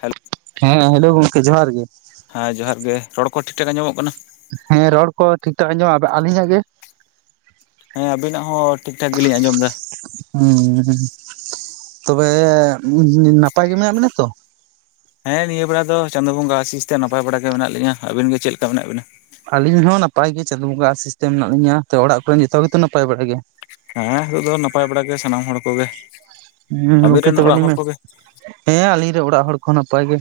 Hello [inaudible] ᱦᱮᱸ hello ᱜᱚᱝᱠᱮ ᱡᱚᱦᱟᱨ ᱜᱮ᱾ ᱦᱮᱸ ᱡᱚᱦᱟᱨ ᱜᱮ ᱨᱚᱲ ᱠᱚ ᱴᱷᱤᱠ ᱴᱷᱟᱠ ᱟᱢᱚᱜ ᱠᱟᱱᱟ᱾ ᱦᱮᱸ ᱨᱚᱲ ᱠᱚ ᱴᱷᱤᱠ ᱴᱷᱟᱠ ᱟᱸᱡᱚᱢᱟ ᱟᱹᱞᱤᱧᱟᱜ ᱜᱮ᱾ ᱦᱮᱸ ᱟᱵᱤᱱᱟᱜ ᱦᱚᱸ ᱴᱷᱤᱠ ᱴᱷᱟᱠ ᱜᱮᱞᱤᱧ ᱟᱸᱡᱚᱢ ᱮᱫᱟ᱾ ᱦᱮᱸ ᱦᱮᱸ ᱛᱚᱵᱮ ᱱᱟᱯᱟᱭ ᱜᱮ ᱢᱮᱱᱟᱜ ᱵᱮᱱᱟ ᱛᱚ᱾ ᱦᱮᱸ ᱱᱤᱭᱟᱹ ᱵᱮᱲᱟ ᱫᱚ, ᱪᱟᱸᱫᱳ ᱵᱚᱸᱜᱟ ᱟᱥᱤᱥᱛᱮ ᱱᱟᱯᱟᱭ ᱵᱟᱲᱟ ᱜᱮ ᱢᱮᱱᱟᱜ ᱞᱤᱧᱟᱹ᱾ ᱟᱹᱵᱤᱱ ᱜᱮ ᱪᱮᱫ ᱞᱮᱠᱟ ᱢᱮᱱᱟᱜ ᱵᱤᱱᱟ? ᱟᱹᱞᱤᱧ ᱦᱚᱸ ᱱᱟᱯᱟᱭ ᱜᱮ ᱪᱟᱸᱫᱳ ᱵᱚᱸᱜᱟ ᱟᱥᱤᱥᱛᱮ ᱢᱮᱱᱟᱜ ᱞᱤᱧᱟ, ᱛᱚ ᱚᱲᱟᱜ ᱠᱚᱨᱮᱱ ᱡᱚᱛᱚ ᱜᱮᱛᱚ ᱱᱟᱯᱟᱭ ᱵᱟᱲᱟ ᱜᱮ᱾ ᱦᱮᱸ ᱦᱤᱛᱟᱹᱜ ᱫᱚ ᱱᱟᱯᱟᱭ ᱵᱟᱲᱟ ᱜᱮ ᱥᱟᱱᱟᱢ ᱦᱚᱲ ᱠᱚᱜᱮ᱾ ᱦᱮᱸ ᱟᱵᱤᱱ ᱜᱚᱢᱠᱮ ᱨᱮᱱ ᱛᱚᱵᱮ ᱚᱲᱟᱜ ᱞᱤᱧ ᱦᱚᱲ ᱢᱮ, ᱠᱚᱜᱮ ᱦᱮᱸ ᱟᱹᱞᱤᱧᱨᱮ ᱚᱲᱟᱜ ᱦᱚᱲ ᱠᱚᱦᱚᱸ ᱱᱟᱯᱟᱭ ᱜᱮ᱾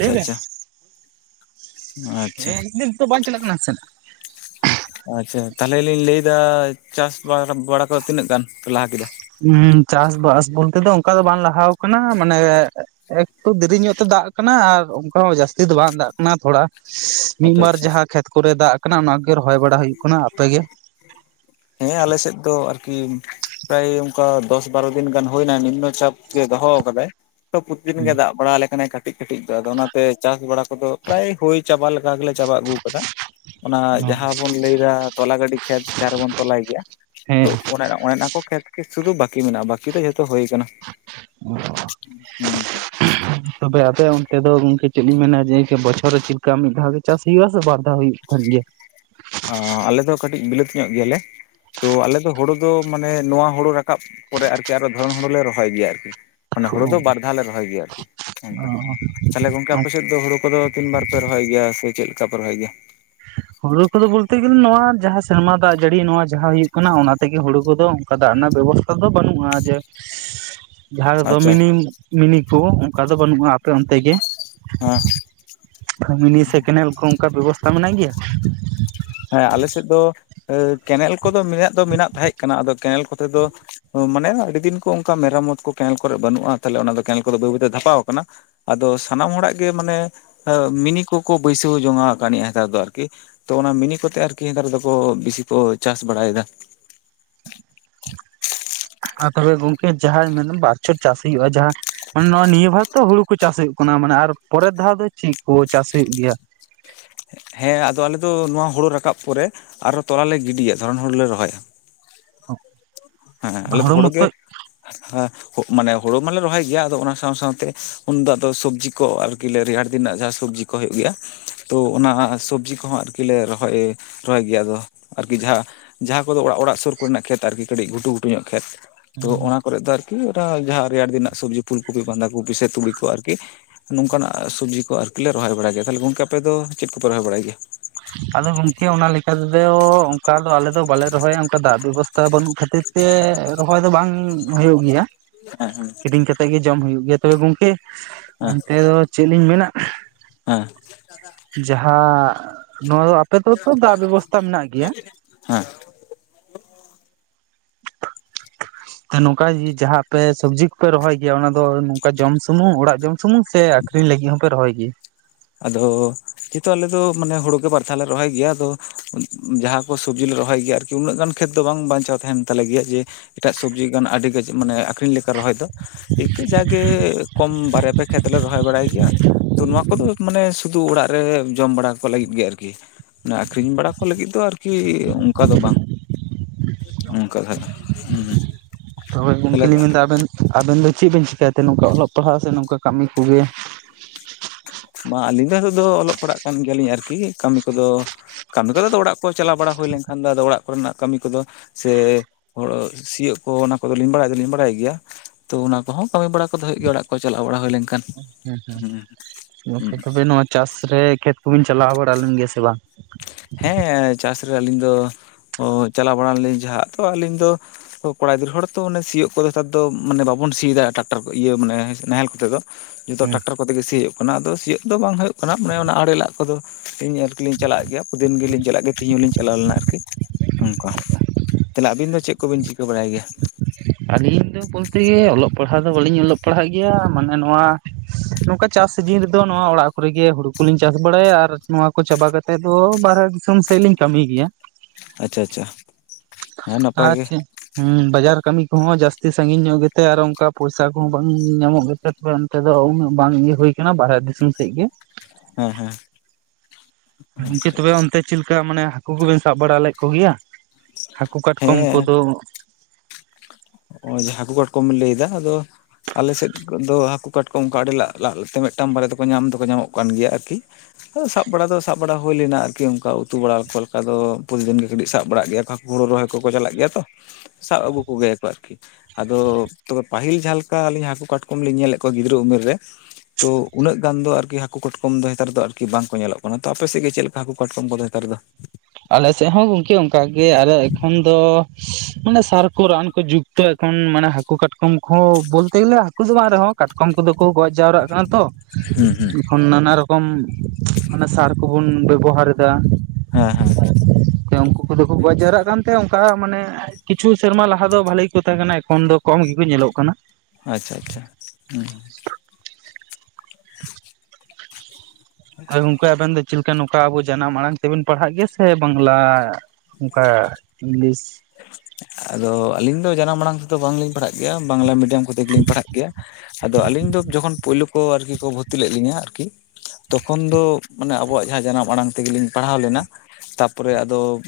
ᱞᱟᱹᱭ ᱵᱮᱱ ᱟᱪᱪᱷᱟ ᱟᱪᱪᱷᱟ᱾ ᱦᱮᱸ ᱤᱧ ᱫᱚ ᱱᱤᱛᱚᱜ ᱵᱟᱝ ᱪᱟᱞᱟᱜ ᱠᱟᱱᱟ ᱥᱮᱱ [inaudible] ᱟᱪᱪᱷᱟ ᱛᱟᱦᱚᱸᱞᱮ ᱞᱤᱧ ᱞᱟᱹᱭᱮᱫᱟ ᱪᱟᱥ ᱵᱟ ᱵᱟᱲᱟ ᱠᱚ ᱛᱤᱱᱟᱹᱜ ᱜᱟᱱ ᱯᱮ ᱞᱟᱦᱟ ᱠᱮᱫᱟ? ᱦᱮᱸ ᱪᱟᱥᱵᱟᱥ ᱵᱚᱞᱛᱮ ᱫᱚ ᱚᱱᱠᱟ ᱫᱚ ᱵᱟᱝ ᱞᱟᱦᱟ ᱠᱟᱱᱟ ᱢᱟᱱᱮ᱾ ᱮᱠᱴᱩ ᱫᱮᱨᱤ ᱧᱚᱜ ᱛᱮ ᱫᱟᱜ ᱠᱟᱱᱟ ᱟᱨ ᱚᱱᱠᱟ ᱦᱚᱸ ᱡᱟᱹᱥᱛᱤ ᱫᱚ ᱵᱟᱝ ᱫᱟᱜ ᱠᱟᱱᱟ ᱛᱷᱚᱲᱟ᱾ ᱢᱤᱫ ᱟᱪᱪᱷᱟ ᱢᱟᱨ ᱟᱪᱪᱷᱟ ᱡᱟᱦᱟᱸ ᱠᱷᱮᱛ ᱠᱚᱨᱮ ᱫᱟᱜ ᱠᱟᱱᱟ ᱚᱱᱟᱜᱮ ᱨᱚᱦᱚᱭ ᱵᱟᱲᱟ ᱦᱩᱭᱩᱜ ᱠᱟᱱᱟ ᱟᱯᱮᱜ ᱜᱮ ᱦᱮᱸ ᱟᱞᱮ ᱥᱮᱫ ᱫᱚ ᱟᱹᱨᱠᱤ ᱾ ᱯᱨᱟᱭ ᱚᱱᱠᱟ ᱫᱚᱥ ᱵᱟᱨᱚ ᱫᱤᱱ ᱜᱟᱱ ᱦᱩᱭᱱᱟ ᱱᱤᱢᱱᱚ ᱪᱟᱯ ᱜᱮ ᱫᱚᱦᱚ ᱟᱠᱟᱫᱟᱭ᱾ ᱛᱚ ᱯᱚᱛᱤ ᱫᱤᱱ ᱜᱮ ᱫᱟᱜ ᱵᱟᱲᱟ ᱟᱞᱮ ᱠᱟᱱᱟᱭ ᱠᱟᱹᱴᱤᱡ ᱠᱟᱹᱴᱤᱡ ᱫᱚ ᱟᱫᱚ ᱚᱱᱟᱛᱮ ᱪᱟᱥ ᱵᱟᱲᱟ ᱠᱚᱫᱚ ᱯᱨᱟᱭ ᱦᱳᱭ ᱪᱟᱵᱟ ᱞᱮ ᱜᱚᱴᱟ ᱜᱮᱞᱮ ᱪᱟᱵᱟ ᱟᱹᱜᱩ ᱟᱠᱟᱫᱟ᱾ ᱚᱱᱟ ᱡᱟᱦᱟᱸ ᱵᱚᱱ ᱞᱟᱹᱭᱫᱟ ᱛᱚᱞᱟ ᱜᱟᱹᱰᱤ ᱠᱷᱮᱛ, ᱡᱟᱦᱟᱸ ᱨᱮᱵᱚᱱ ᱛᱚᱞᱟᱭ ᱜᱮᱭᱟ᱾ ᱛᱚ ᱦᱮᱸ ᱚᱱ ᱚᱱᱮᱱᱟᱜ ᱠᱚ ᱠᱷᱮᱛ ᱥᱩᱫᱷᱩ ᱵᱟᱹᱠᱤ ᱢᱮᱱᱟᱜ-ᱟ᱾ ᱵᱟᱹᱠᱤ ᱫᱚ ᱡᱷᱚᱛᱚ ᱦᱳᱭ ᱠᱟᱱᱟ᱾ [unintelligible] ᱦᱩᱸ᱾ ᱛᱚᱵᱮ ᱟᱯᱮ ᱚᱱᱛᱮ ᱫᱚ ᱜᱚᱝᱠᱮ ᱪᱮᱫ ᱞᱤᱧ ᱢᱮᱱᱟ ᱡᱮ ᱵᱚᱪᱷᱚᱨ ᱨᱮ ᱪᱮᱫᱠᱟ ᱢᱤᱫ ᱫᱷᱟᱣ ᱜᱮ ᱪᱟᱥ ᱦᱩᱭᱩᱜ ᱟ ᱥᱮ ᱵᱟᱨ ᱦᱟ ᱦᱩᱭᱩᱜ ᱠᱟᱱ ᱜᱮᱭᱟ᱾ ᱚᱻ ᱟᱞᱮ ᱫᱚ ᱠᱟᱹᱴᱤᱡ ᱵᱤᱞᱟᱹᱫ ᱧᱚᱜ ᱜᱮᱭᱟᱞᱮ᱾ ᱛᱚ ᱟᱞᱮ ᱫᱚ ᱦᱩᱲᱩ ᱫᱚ ᱢᱟᱱᱮ ᱱᱚᱣᱟ ᱦᱩᱲᱩ ᱨᱟᱠᱟᱵ ᱯᱚᱨᱮ ᱟᱹᱨᱠᱤ ᱟᱨᱚ ᱫᱷᱚᱨᱚᱱ ᱦᱩᱲᱩᱞᱮ ᱨᱚᱦᱚᱭ ᱜᱮᱭᱟ ᱟᱹᱨᱠᱤ᱾ ᱢᱟᱱᱮ ᱦᱳᱲᱳ ᱫᱚ ᱚ ᱵᱟᱨ ᱫᱷᱟᱣ ᱞᱮ ᱨᱚᱦᱚᱭ ᱜᱮᱭᱟ ᱟᱹᱨᱠᱤ᱾ ᱚᱱᱠᱟ ᱛᱟᱦᱚᱸᱞᱮ ᱜᱚᱝᱠᱮ ᱟᱯᱮᱥᱮᱫ ᱫᱚ ᱦᱳᱲᱳ ᱠᱚᱫᱚ ᱛᱤᱱ ᱵᱟᱨ ᱯᱮ ᱨᱚᱦᱚᱭ ᱜᱮᱭᱟ ᱥᱮ ᱪᱮᱫ ᱞᱮᱠᱟ ᱯᱮ ᱨᱚᱦᱚᱭ ᱜᱮᱭᱟ᱾ ᱦᱳᱲᱳ ᱠᱚᱫᱚ ᱵᱚᱞᱛᱮ ᱜᱮᱞᱮ ᱱᱚᱣᱟ ᱡᱟᱦᱟᱸ ᱥᱮᱨᱢᱟ ᱫᱟᱜ ᱡᱟᱹᱲᱤ ᱱᱚᱣᱟ ᱡᱟᱦᱟᱸ ᱦᱩᱭᱩᱜ ᱠᱟᱱᱟ ᱚᱱᱟ᱾ ᱛᱮᱜᱮ ᱦᱩᱲᱩ ᱠᱚᱫᱚ ᱚᱱᱠᱟ ᱫᱟᱜ ᱨᱮᱱᱟᱜ ᱵᱮᱵᱚᱥᱛᱷᱟ ᱫᱚ ᱵᱟᱹᱱᱩᱜ-ᱟ ᱡᱮ᱾ [inaudible] ᱡᱟᱦᱟᱸ ᱨᱮᱫᱚ ᱟᱪᱪᱷᱟ ᱢᱤᱱᱤ ᱢᱤᱱᱤ ᱠᱚ ᱚᱱᱠᱟ ᱫᱚ ᱵᱟᱹᱱᱩᱜ-ᱟ ᱟᱯᱮ ᱚᱱᱛᱮ ᱜᱮ᱾ ᱦ ᱠᱟᱹᱢᱤᱱᱤ ᱥᱮ ᱠᱮᱱᱮᱞ ᱠᱚ ᱚᱝᱠᱟ ᱵᱮᱵᱚᱥᱛᱷᱟ ᱢᱮᱱᱟᱜ ᱜᱮᱭᱟ? ᱦᱮᱸ ᱟᱞᱮ ᱥᱮᱫ ᱫᱚ, ᱠᱮᱱᱮᱞ ᱠᱚᱫᱚ ᱢᱮᱱᱟᱜ ᱫᱚ ᱢᱮᱱᱟᱜ ᱛᱟᱦᱮᱸᱜ ᱠᱟᱱᱟ ᱟᱫᱚ ᱠᱮᱱᱮᱞ ᱠᱚᱛᱮ ᱫᱚ ᱚ ᱢᱟᱱᱮ ᱟᱹᱰᱤ ᱫᱤᱱ ᱠᱚ ᱚᱝᱠᱟ ᱢᱮᱨᱟᱢᱚᱛ ᱠᱚ ᱠᱮᱱᱮᱞ ᱠᱚᱨᱮᱜ ᱵᱟᱹᱱᱩᱜᱼᱟ ᱛᱟᱦᱚᱞᱮ ᱚᱱᱟ ᱫᱚ ᱠᱮᱱᱮᱞ ᱠᱚᱫᱚ ᱵᱟᱹᱭ ᱵᱟᱹᱭᱛᱮ ᱫᱷᱟᱯᱟᱣ‌ ᱟᱠᱟᱱᱟ᱾ ᱟᱫᱚ ᱥᱟᱱᱟᱢ ᱦᱚᱲᱟᱜ ᱜᱮ ᱢᱟᱱᱮ, ᱢᱤᱱᱤ ᱠᱚᱠᱚ ᱵᱟᱹᱭᱥᱟᱹᱣ ᱡᱚᱝᱟ ᱟᱠᱟᱜ ᱱᱤᱜ-ᱟ ᱦᱮᱛᱟᱨ ᱫᱚ ᱟᱨᱠᱤ᱾ ᱛᱚ ᱚᱱᱟ ᱢᱤᱱᱤ ᱠᱚᱛᱮ ᱟᱨᱠᱤ ᱱᱮᱛᱟᱨ ᱫᱚᱠᱚ ᱵᱮᱥᱤ ᱠᱚ ᱪᱟᱥ ᱵᱟᱲᱟᱭᱮᱫᱟ᱾ [inaudible] ᱟᱨ ᱛᱚᱵᱮ ᱜᱚᱝᱠᱮ ᱡᱟᱦᱟᱸᱭ ᱢᱮᱱᱟᱢ ᱵᱟᱨ ᱪᱷᱚᱴ ᱪᱟᱥ ᱦᱩᱭᱩᱜᱼᱟ ᱡᱟᱦᱟᱸ ᱢᱟᱱᱮ ᱱᱚᱜ-ᱚᱭ ᱱᱤᱭᱟᱹ ᱵᱷᱟᱨ ᱛᱚ ᱦᱩᱲᱩ ᱠᱚ ᱪᱟᱥ ᱦᱩᱭᱩᱜ ᱠᱟᱱᱟ ᱢᱟᱱᱮ ᱟᱨ ᱯᱚᱨᱮᱨ ᱫᱷᱟᱣ ᱫᱚ ᱪᱮᱫ ᱠᱚ ᱪᱟᱥ ᱦᱩᱭᱩᱜ ᱜᱮᱭᱟ? ᱦᱮᱸ ᱟᱫᱚ ᱟᱞᱮ ᱫᱚ ᱱᱚᱣᱟ ᱦᱩᱲᱩ ᱨᱟᱠᱟᱵ ᱯᱚᱨᱮ, ᱟᱨᱚ ᱛᱚᱞᱟ ᱞᱮ ᱜᱤᱰᱤᱭᱟ ᱫᱷᱚᱨᱚᱱ ᱦᱩᱲᱩ ᱞᱮ ᱨᱚᱦᱚᱭᱟ᱾ [inaudible] ᱦᱮᱸ ᱟᱞᱮ ᱫᱚ ᱦᱩᱲᱩ ᱦᱩᱲ ᱜᱮ, ᱢᱚᱛᱚᱡ? ᱦᱮᱸ ᱠᱚᱜ ᱢᱟᱱᱮ ᱦᱳᱲᱳ ᱢᱟᱞᱮ ᱨᱚᱦᱚᱭ ᱜᱮᱭᱟ ᱟᱫᱚ ᱚᱱᱟ ᱥᱟᱶ ᱥᱟᱶᱛᱮ ᱩᱱᱫᱚ ᱟᱫᱚ ᱥᱚᱵᱽᱡᱤ ᱠᱚ ᱟᱨᱠᱤ ᱨᱮᱭᱟᱲ ᱫᱤᱱ ᱱᱟᱜ ᱡᱟᱦᱟᱸ ᱥᱚᱵᱽᱡᱤ ᱠᱚ ᱦᱩᱭᱩᱜ ᱜᱮᱭᱟ᱾ ᱛᱚ ᱚᱱᱟ ᱥᱚᱵᱽᱡᱤ ᱠᱚᱦᱚᱸ ᱟᱨᱠᱤ ᱞᱮ ᱨᱚᱦᱚᱭ ᱨᱚᱦᱚᱭ ᱜᱮᱭᱟ ᱟᱫᱚ᱾ ᱟᱨᱠᱤ ᱡᱟᱦᱟᱸ, ᱡᱟᱦᱟᱸ ᱠᱚᱫᱚ ᱚᱲᱟᱜ ᱚᱲᱟᱜ ᱥᱩᱨ ᱠᱚ ᱨᱮᱱᱟᱜ ᱠᱷᱮᱛ ᱟᱨᱠᱤ ᱠᱟᱹᱴᱤᱡ ᱜᱷᱩᱴᱩ ᱜᱷᱩᱴᱩ ᱧᱚᱜ ᱠᱷᱮᱛ, ᱛᱚ ᱚᱱᱟ ᱠᱚᱨᱮᱜ ᱫᱚ ᱟᱨᱠᱤ ᱚᱱᱟ ᱡᱟᱦᱟᱸ ᱨᱮᱭᱟᱲ ᱫᱤᱱ ᱨᱮᱱᱟᱜ ᱥᱚᱵᱽᱡᱤ ᱯᱷᱩᱞ ᱠᱚᱯᱤ, ᱵᱟᱸᱫᱷᱟ ᱠᱚᱯᱤ, ᱥᱮ ᱛᱩᱲᱤ ᱠᱚ ᱟᱨᱠᱤ, ᱱᱚᱝᱠᱟᱱᱟᱜ ᱥᱚᱵᱽᱡᱤ ᱠᱚ ᱟᱨᱠᱤᱞᱮ ᱨᱚᱦᱚᱭ ᱵᱟᱲᱟᱭ ᱜᱮᱭᱟ, ᱾ ᱛᱟᱦᱚᱞᱮ ᱜᱚᱝᱠᱮ ᱟᱯᱮ ᱫᱚ ᱪᱮᱫ ᱠᱚᱯᱮ ᱨᱚᱦᱚᱭ ᱵᱟᱲᱟᱭ ᱜᱮᱭᱟ? ᱟᱫᱚ ᱜᱚᱝᱠᱮ ᱚᱱᱟ ᱞᱮᱠᱟ ᱛᱮᱫᱚ ᱚᱝᱠᱟ ᱫᱚ ᱟᱞᱮ ᱫᱚ ᱵᱟᱞᱮ ᱨᱚᱦᱚᱭᱟ ᱚᱝᱠᱟ ᱫᱟᱜ ᱵᱮᱵᱚᱥᱛᱷᱟ ᱵᱟᱹᱱᱩᱜ ᱠᱷᱟᱹᱛᱤᱨ ᱛᱮ ᱨᱚᱦᱚᱭ ᱫᱚ ᱵᱟᱝ ᱦᱩᱭᱩᱜ ᱜᱮᱭᱟ᱾ ᱦᱮᱸ ᱦᱮᱸ᱾ ᱠᱤᱨᱤᱧ ᱠᱟᱛᱮᱫ ᱜᱮ ᱡᱚᱢ ᱦᱩᱭᱩᱜ ᱜᱮᱭᱟ᱾ ᱛᱚᱵᱮ ᱜᱚᱝᱠᱮ ᱦᱮᱸ ᱚᱱᱛᱮ ᱫᱚ ᱪᱮᱫ ᱞᱤᱧ ᱢᱮᱱᱟ, ᱦᱮᱸ᱾ ᱡᱟᱦᱟᱸ ᱱᱚᱣᱟ ᱫᱚ ᱟᱯᱮ ᱫᱚ ᱛᱚ ᱫᱟᱜ ᱵᱮᱵᱚᱥᱛᱛᱟ ᱢᱮᱱᱟᱜ ᱜᱮᱭᱟ, ᱦᱮᱸ᱾ ᱛᱟᱦᱮᱸᱱ ᱱᱚᱝᱠᱟ ᱡᱟᱦᱟᱸ ᱟᱯᱮ ᱥᱚᱵᱽᱡᱤ ᱠᱚᱯᱮ ᱨᱚᱦᱚᱭ ᱜᱮᱭᱟ ᱚᱱᱟ ᱫᱚ ᱱᱚᱝᱠᱟ ᱡᱚᱢ ᱥᱩᱢᱩᱢ ᱚᱲᱟᱜ ᱡᱚᱢ ᱥᱩᱢᱩᱝ ᱥᱮ ᱟᱠᱷᱨᱤᱧ ᱞᱟᱹᱜᱤᱫ ᱦᱚᱸ ᱯᱮ ᱨᱚᱦᱚᱭ ᱜᱮᱭᱟ? ᱟᱫᱚ ᱱᱤᱛᱚᱜ ᱟᱞᱮ ᱫᱚ ᱢᱟᱱᱮ ᱦᱳᱲᱳ ᱜᱮ ᱵᱟᱨ ᱫᱷᱟᱣᱞᱮ ᱨᱚᱦᱚᱭ ᱜᱮᱭᱟ ᱟᱫᱚ ᱡᱟᱦᱟᱸ ᱠᱚ ᱥᱚᱵᱽᱡᱤ ᱞᱮ ᱨᱚᱦᱚᱭ ᱜᱮᱭᱟ ᱟᱨᱠᱤ ᱩᱱᱟᱹᱜ ᱜᱟᱱ ᱠᱷᱮᱛ ᱫᱚ ᱵᱟᱝ ᱵᱟᱧᱪᱟᱣ ᱛᱟᱦᱮᱸᱱ ᱛᱟᱞᱮ ᱜᱮᱭᱟ ᱡᱮ ᱮᱴᱟᱜ ᱥᱚᱵᱽᱡᱤ ᱜᱟᱱ ᱟᱹᱰᱤ [unintelligible] ᱢᱟᱱᱮ ᱟᱠᱷᱨᱤᱧ ᱞᱮᱠᱟ ᱨᱚᱦᱚᱭ ᱫᱚ ᱤᱝᱠᱟᱹ ᱡᱟᱜᱜᱮ ᱠᱚᱢ ᱵᱟᱨᱭᱟ ᱯᱮᱭᱟ ᱠᱷᱮᱛ ᱞᱮ ᱨᱚᱦᱚᱭ ᱵᱟᱲᱟᱭ ᱜᱮᱭᱟ, ᱛᱚ ᱱᱚᱣᱟ ᱠᱚᱫᱚ ᱢᱟᱱᱮ ᱥᱩᱫᱷᱩ ᱚᱲᱟᱜ ᱨᱮ ᱡᱚᱢ ᱵᱟᱲᱟ ᱠᱚ ᱞᱟᱹᱜᱤᱫ ᱜᱮ ᱟᱨᱠᱤ, ᱢᱟᱱᱮ ᱟᱠᱷᱨᱤᱧ ᱵᱟᱲᱟ ᱠᱚ ᱞᱟᱹᱜᱤᱫ ᱫᱚ ᱟᱨ ᱠᱤ ᱚᱝᱠᱟ ᱫᱚ ᱵᱟᱝ᱾ ᱚᱝᱠᱟ ᱫᱷᱟᱨᱟ ᱦᱩᱸ᱾ ᱛᱚᱵᱮ ᱜᱚᱝᱠᱮ ᱞᱤᱧ ᱢᱮᱱᱫᱟ ᱟᱵᱮᱱ, ᱟᱵᱮᱱ ᱫᱚ ᱪᱮᱫ ᱵᱮᱱ ᱪᱤᱠᱟᱭᱛᱮ ᱱᱚᱝᱠᱟ ᱚᱞᱚᱜ ᱯᱟᱲᱦᱟᱜ ᱥᱮ ᱱᱚᱝᱠᱟ ᱠᱟᱹᱢᱤ ᱠᱚᱜᱮ? ᱢᱟ ᱟᱹᱞᱤᱧ ᱫᱚ ᱦᱮᱛᱚᱜ ᱫᱚ ᱚᱞᱚᱜ ᱯᱟᱲᱦᱟᱜ ᱠᱟᱱ ᱜᱮᱭᱟᱞᱤᱧ ᱟᱨᱠᱤ ᱠᱟᱹᱢᱤ ᱠᱚᱫᱚ ᱠᱟᱹᱢᱤ ᱠᱚᱫᱚ ᱟᱫᱚ ᱚᱲᱟᱜ ᱠᱚ ᱪᱟᱞᱟᱣ ᱵᱟᱲᱟ ᱦᱩᱭ ᱞᱮᱝᱠᱷᱟᱱ ᱫᱚ ᱟᱫᱚ ᱚᱲᱟᱜ ᱠᱚ ᱨᱮᱱᱟᱜ ᱠᱟᱹᱢᱤ ᱠᱚᱫᱚ ᱥᱮ ᱦᱳᱲᱳ ᱥᱤᱭᱳᱜ ᱠᱚ ᱚᱱᱟ ᱠᱚᱫᱚᱞᱤᱧ ᱵᱟᱲᱟᱭ ᱫᱚᱞᱤᱧ ᱵᱟᱲᱟᱭ ᱜᱮᱭᱟ᱾ ᱛᱚ ᱚᱱᱟ ᱠᱚᱦᱚᱸ ᱠᱟᱹᱢᱤ ᱵᱟᱲᱟ ᱠᱚᱫᱚ ᱦᱩᱭᱩᱜ ᱜᱮᱭᱟ ᱚᱲᱟᱜ ᱠᱚ ᱪᱟᱞᱟᱣ ᱵᱟᱲᱟ ᱦᱩᱭ ᱞᱮᱝᱠᱷᱟᱱ᱾ ᱦᱮᱸ ᱦᱮᱸ, ᱜᱚᱝᱠᱮ ᱛᱚᱵᱮ ᱱᱚᱣᱟ ᱪᱟᱥ ᱨᱮ ᱠᱷᱮᱛ ᱠᱚᱵᱤᱱ ᱪᱟᱞᱟᱣ ᱵᱟᱲᱟ ᱞᱮᱱ ᱜᱮᱭᱟ ᱥᱮ ᱵᱟᱝ? ᱦᱮᱸ ᱪᱟᱥ ᱨᱮ ᱟᱹᱞᱤᱧ ᱫᱚ, ᱚ ᱪᱟᱞᱟᱣ ᱵᱟᱲᱟ ᱞᱮᱱᱟᱞᱤᱧ ᱡᱟᱦᱟᱸ ᱛᱚ ᱟᱹᱞᱤᱧ ᱫᱚ ᱠᱚᱲᱟ ᱜᱤᱫᱟᱹᱨ ᱦᱚᱲ ᱛᱚ ᱚᱱᱮ ᱥᱤᱭᱳᱜ ᱠᱚᱫᱚ ᱦᱮᱛᱟᱨ ᱫᱚ ᱢᱟᱱᱮ ᱵᱟᱵᱚᱱ ᱥᱤᱭᱮᱫᱟ ᱴᱨᱟᱠᱴᱟᱨ ᱤᱭᱟᱹ ᱢᱟᱱᱮ ᱱᱟᱦᱮᱞ ᱠᱚᱛᱮ ᱫᱚ, ᱱᱤᱛᱚᱜ ᱦᱮᱸ ᱴᱟᱠᱴᱟᱨ ᱠᱚᱛᱮ ᱜᱮ ᱥᱤ ᱦᱩᱭᱩᱜ ᱠᱟᱱᱟ ᱟᱫᱚ ᱥᱤᱭᱳᱜ ᱫᱚ ᱵᱟᱝ ᱦᱳᱭᱳᱜ ᱠᱟᱱᱟ ᱢᱟᱱᱮ ᱚᱱᱟ ᱟᱲᱮ ᱞᱟᱜ ᱠᱚᱫᱚ, ᱤᱧ ᱧᱮᱞ ᱜᱮᱞᱤᱧ ᱪᱟᱞᱟᱜ ᱜᱮᱭᱟ᱾ [inaudible] ᱫᱤᱱ ᱜᱮᱞᱤᱧ ᱪᱟᱞᱟᱜ ᱜᱮ ᱛᱮᱦᱤᱧ ᱦᱚᱸᱞᱤᱧ ᱪᱟᱞᱟᱣ ᱞᱮᱱᱟ ᱟᱨᱠᱤ, ᱱᱚᱝᱠᱟ᱾ ᱛᱟᱦᱚᱞᱮ ᱟᱹᱵᱤᱱ ᱫᱚ ᱪᱮᱫ ᱠᱚᱵᱤᱱ ᱪᱤᱠᱟᱹ ᱵᱟᱲᱟᱭ ᱜᱮᱭᱟ? ᱟᱹᱞᱤᱧ ᱫᱚ ᱵᱚᱞᱛᱮ ᱜᱮ ᱚᱞᱚᱜ ᱯᱟᱲᱦᱟᱜ ᱫᱚ ᱵᱟᱹᱞᱤᱧ ᱚᱞᱚᱜ ᱯᱟᱲᱦᱟᱜ ᱜᱮᱭᱟ ᱢᱟᱱᱮ ᱱᱚᱣᱟ ᱱᱚᱝᱠᱟ ᱪᱟᱥ ᱥᱤᱡᱤᱱ ᱨᱮᱫᱚ ᱱᱚᱣᱟ ᱚᱲᱟᱜ ᱠᱚᱨᱮ ᱜᱮ ᱦᱩᱲᱩ ᱠᱚᱞᱤᱧ ᱪᱟᱥ ᱵᱟᱲᱟᱭᱟ ᱟᱨ ᱱᱚᱣᱟ ᱠᱚ ᱪᱟᱵᱟ ᱠᱟᱛᱮᱫ ᱫᱚ ᱵᱟᱨᱦᱮ ᱫᱤᱥᱚᱢ ᱥᱮᱫ ᱞᱤᱧ ᱠᱟᱹᱢᱤ ᱜᱮᱭᱟ᱾ ᱟᱪᱪᱷᱟ ᱟᱪᱪᱷᱟ᱾ ᱦᱮᱸ ᱱᱟᱯᱟᱭ ᱟᱨ ᱜᱮ ᱪᱮᱫ? ᱦᱩᱸ ᱵᱟᱡᱟᱨ ᱠᱟᱹᱢᱤ ᱠᱚᱦᱚᱸ ᱡᱟᱹᱥᱛᱤ ᱥᱟᱺᱜᱤᱧ ᱧᱚᱜ ᱜᱮᱛᱮ ᱟᱨ ᱚᱱᱠᱟ ᱯᱚᱭᱥᱟ ᱠᱚᱦᱚᱸ ᱵᱟᱝ ᱧᱟᱢᱚᱜ ᱜᱮ᱾ ᱮᱱᱛᱮᱫ ᱫᱚ ᱩᱱᱟᱹᱜ ᱵᱟᱝ ᱤᱭᱟᱹ ᱦᱩᱭ ᱠᱟᱱᱟ ᱵᱟᱨᱦᱮ ᱫᱤᱥᱚᱢ ᱥᱮᱫ ᱜᱮ᱾ ᱦᱮᱸ ᱦᱮᱸ, ᱜᱚᱝᱠᱮ ᱛᱚᱵᱮ ᱚᱱᱛᱮ ᱪᱮᱫ ᱞᱮᱠᱟ ᱢᱟᱱᱮ ᱦᱟᱹᱠᱩ ᱠᱚᱵᱮᱱ ᱥᱟᱵ ᱵᱟᱲᱟ ᱞᱮᱫ ᱠᱚ ᱜᱮᱭᱟ? ᱦᱟᱹᱠᱩ, ᱠᱟᱴᱠᱚᱢ ᱦᱮᱸ ᱠᱚᱫᱚ, ᱱᱚᱜ-ᱚᱭ ᱡᱮ ᱦᱟᱹᱠᱩ, ᱠᱟᱴᱠᱚᱢ ᱵᱮᱱ ᱞᱟᱹᱭ ᱮᱫᱟ ᱟᱫᱚ ᱟᱞᱮ ᱥᱮᱫ ᱫᱚ ᱦᱟᱹᱠᱩ, ᱠᱟᱴ- ᱚᱱᱠᱟ ᱟᱹᱰᱤ ᱞᱟᱜ ᱞᱟᱜ ᱛᱮ ᱢᱮᱫᱴᱟᱱ ᱵᱟᱨᱮ ᱛᱮᱠᱚ ᱧᱟᱢ ᱫᱚᱠᱚ ᱧᱟᱢᱚᱜ ᱠᱟᱱ ᱜᱮᱭᱟ ᱟᱨᱠᱤ᱾ ᱟᱫᱚ ᱥᱟᱵ ᱵᱟᱲᱟ ᱫᱚ ᱥᱟᱵ ᱵᱟᱲᱟ ᱦᱩᱭ ᱞᱮᱱᱟ ᱟᱨᱠᱤ, ᱚᱱᱠᱟ ᱩᱛᱩ ᱵᱟᱲᱟ ᱠᱚ ᱞᱮᱠᱟ ᱫᱚ ᱯᱨᱚᱛᱤᱫᱤᱱ ᱜᱮ ᱠᱟᱹᱴᱤᱡ ᱥᱟᱵ ᱵᱟᱲᱟᱜ ᱜᱮᱭᱟ ᱠᱚ᱾ ᱦᱩᱲᱩ ᱨᱚᱦᱚᱭ ᱠᱚᱠᱚ ᱪᱟᱞᱟᱜ ᱜᱮᱭᱟ ᱛᱚ, ᱥᱟᱵ ᱟᱹᱜᱩ ᱠᱚ ᱜᱮᱭᱟ ᱟᱨᱠᱤ ᱟᱫᱚ ᱛᱚᱵᱮ ᱯᱟᱹᱦᱤᱞ ᱡᱟᱦᱟᱸ ᱞᱮᱠᱟ ᱟᱹᱞᱤᱧ ᱦᱟᱹᱠᱩ, ᱠᱟᱴᱠᱚᱢ ᱞᱤᱧ ᱧᱮᱞ ᱮᱫ ᱠᱚᱣᱟ ᱜᱤᱫᱽᱨᱟᱹ ᱩᱢᱮᱨ ᱨᱮ᱾ ᱛᱳ ᱩᱱᱟᱹᱜ ᱜᱟᱱ ᱫᱚ ᱟᱨᱠᱤ ᱦᱟᱹᱠᱩ, ᱠᱟᱴᱠᱚᱢ ᱫᱚ ᱦᱮᱛᱟᱨ ᱫᱚ ᱟᱨᱠᱤ ᱵᱟᱝ ᱠᱚ ᱧᱮᱞᱚᱜ ᱠᱟᱱᱟ᱾ ᱛᱚ ᱟᱯᱮ ᱥᱮᱫ ᱜᱮ ᱪᱮᱫ ᱞᱮᱠᱟ ᱦᱟᱹᱠᱩ, ᱠᱟᱴᱠᱚᱢ ᱠᱚᱫᱚ? ᱟᱨ ᱫᱚ ᱟᱞᱮ ᱥᱮᱫ ᱦᱚᱸ ᱜᱚᱝᱠᱮ ᱚᱱᱠᱟ ᱜᱮ ᱟᱫᱚ ᱮᱠᱷᱚᱱ ᱫᱚ ᱢᱟᱱᱮ ᱥᱟᱨ ᱠᱚ ᱨᱟᱱ ᱠᱚ ᱡᱩᱜᱽ ᱛᱮ ᱮᱠᱷᱚᱱ ᱢᱟᱱᱮ ᱦᱟᱹᱠᱩ, ᱠᱟᱴᱠᱚᱢ ᱠᱚᱦᱚᱸ ᱵᱚᱞᱛᱮ ᱜᱮᱞᱮ ᱦᱟᱹᱠᱩ ᱫᱚ ᱵᱟᱝ ᱨᱮᱦᱚᱸ ᱠᱟᱴᱠᱚᱢ ᱠᱚᱫᱚ ᱠᱚ ᱜᱚᱡ ᱡᱟᱣᱨᱟᱜ ᱠᱟᱱᱟ ᱛᱚ᱾ ᱦᱩᱸ ᱦᱩᱸ, ᱱᱟᱱᱟ ᱨᱚᱠᱚᱢ ᱚᱱᱟ ᱥᱟᱨ ᱠᱚᱵᱚᱱ ᱵᱮᱵᱚᱦᱟᱨ ᱮᱫᱟ᱾ ᱦᱮᱸ ᱦᱮᱸ ᱩᱱᱠᱩ ᱠᱚᱫᱚ ᱠᱚ ᱜᱚᱡ ᱡᱟᱣᱨᱟᱜ ᱠᱟᱱᱛᱮ ᱚᱱᱠᱟ ᱢᱟᱱᱮ ᱠᱤᱪᱷᱩ ᱥᱮᱨᱢᱟ ᱞᱟᱦᱟ ᱫᱚ ᱵᱷᱟᱹᱞᱤ ᱜᱮᱠᱚ ᱛᱟᱦᱮᱸ ᱠᱟᱱᱟ ᱮᱠᱷᱚᱱ ᱫᱚ ᱠᱚᱢ ᱜᱮᱠᱚ ᱧᱮᱞᱚᱜ ᱠᱟᱱᱟ᱾ ᱟᱪᱪᱷᱟ ᱟᱪᱪᱷᱟ ᱦᱩᱸ ᱦᱩᱸ, ᱟᱨ ᱚᱱᱠᱟ ᱟᱵᱮᱱ ᱫᱚ ᱪᱮᱞᱮᱠᱟ ᱱᱚᱠᱝᱟ ᱟᱵᱚ ᱡᱟᱱᱟᱢ ᱟᱲᱟᱝ ᱛᱮᱵᱚᱱ ᱯᱟᱲᱦᱟᱜ ᱜᱮᱭᱟ ᱥᱮ ᱵᱟᱝᱞᱟ ᱚᱝᱠᱟ ᱤᱝᱞᱤᱥ? ᱟᱫᱚ ᱟᱹᱞᱤᱧ ᱫᱚ ᱡᱟᱱᱟᱢ ᱟᱲᱟᱝ ᱛᱮᱫᱚ ᱵᱟᱝᱞᱤᱧ ᱯᱟᱲᱦᱟᱜ ᱜᱮᱭᱟ ᱵᱟᱝᱞᱟ ᱢᱤᱰᱤᱭᱟᱢ ᱠᱚᱛᱮ ᱜᱮᱞᱤᱧ ᱯᱟᱲᱦᱟᱜ ᱜᱮᱭᱟ᱾ ᱟᱫᱚ ᱟᱹᱞᱤᱧ ᱫᱚ ᱡᱚᱠᱷᱚᱱ ᱯᱳᱭᱞᱳ ᱠᱚ ᱟᱨᱠᱤ ᱠᱚ ᱵᱷᱩᱨᱛᱤ ᱞᱮᱫ ᱞᱤᱧᱟᱹ ᱟᱨᱠᱤ ᱛᱚᱠᱷᱚᱱ ᱫᱚ ᱢᱟᱱᱮ ᱟᱵᱚᱣᱟᱜ ᱡᱟᱦᱟᱸ ᱡᱟᱱᱟᱢ ᱟᱲᱟᱝ ᱛᱮᱜᱮᱞᱤᱧ ᱯᱟᱲᱦᱟᱣ ᱞᱮᱱᱟ᱾ ᱛᱟᱯᱚᱨᱮ ᱟᱫᱚ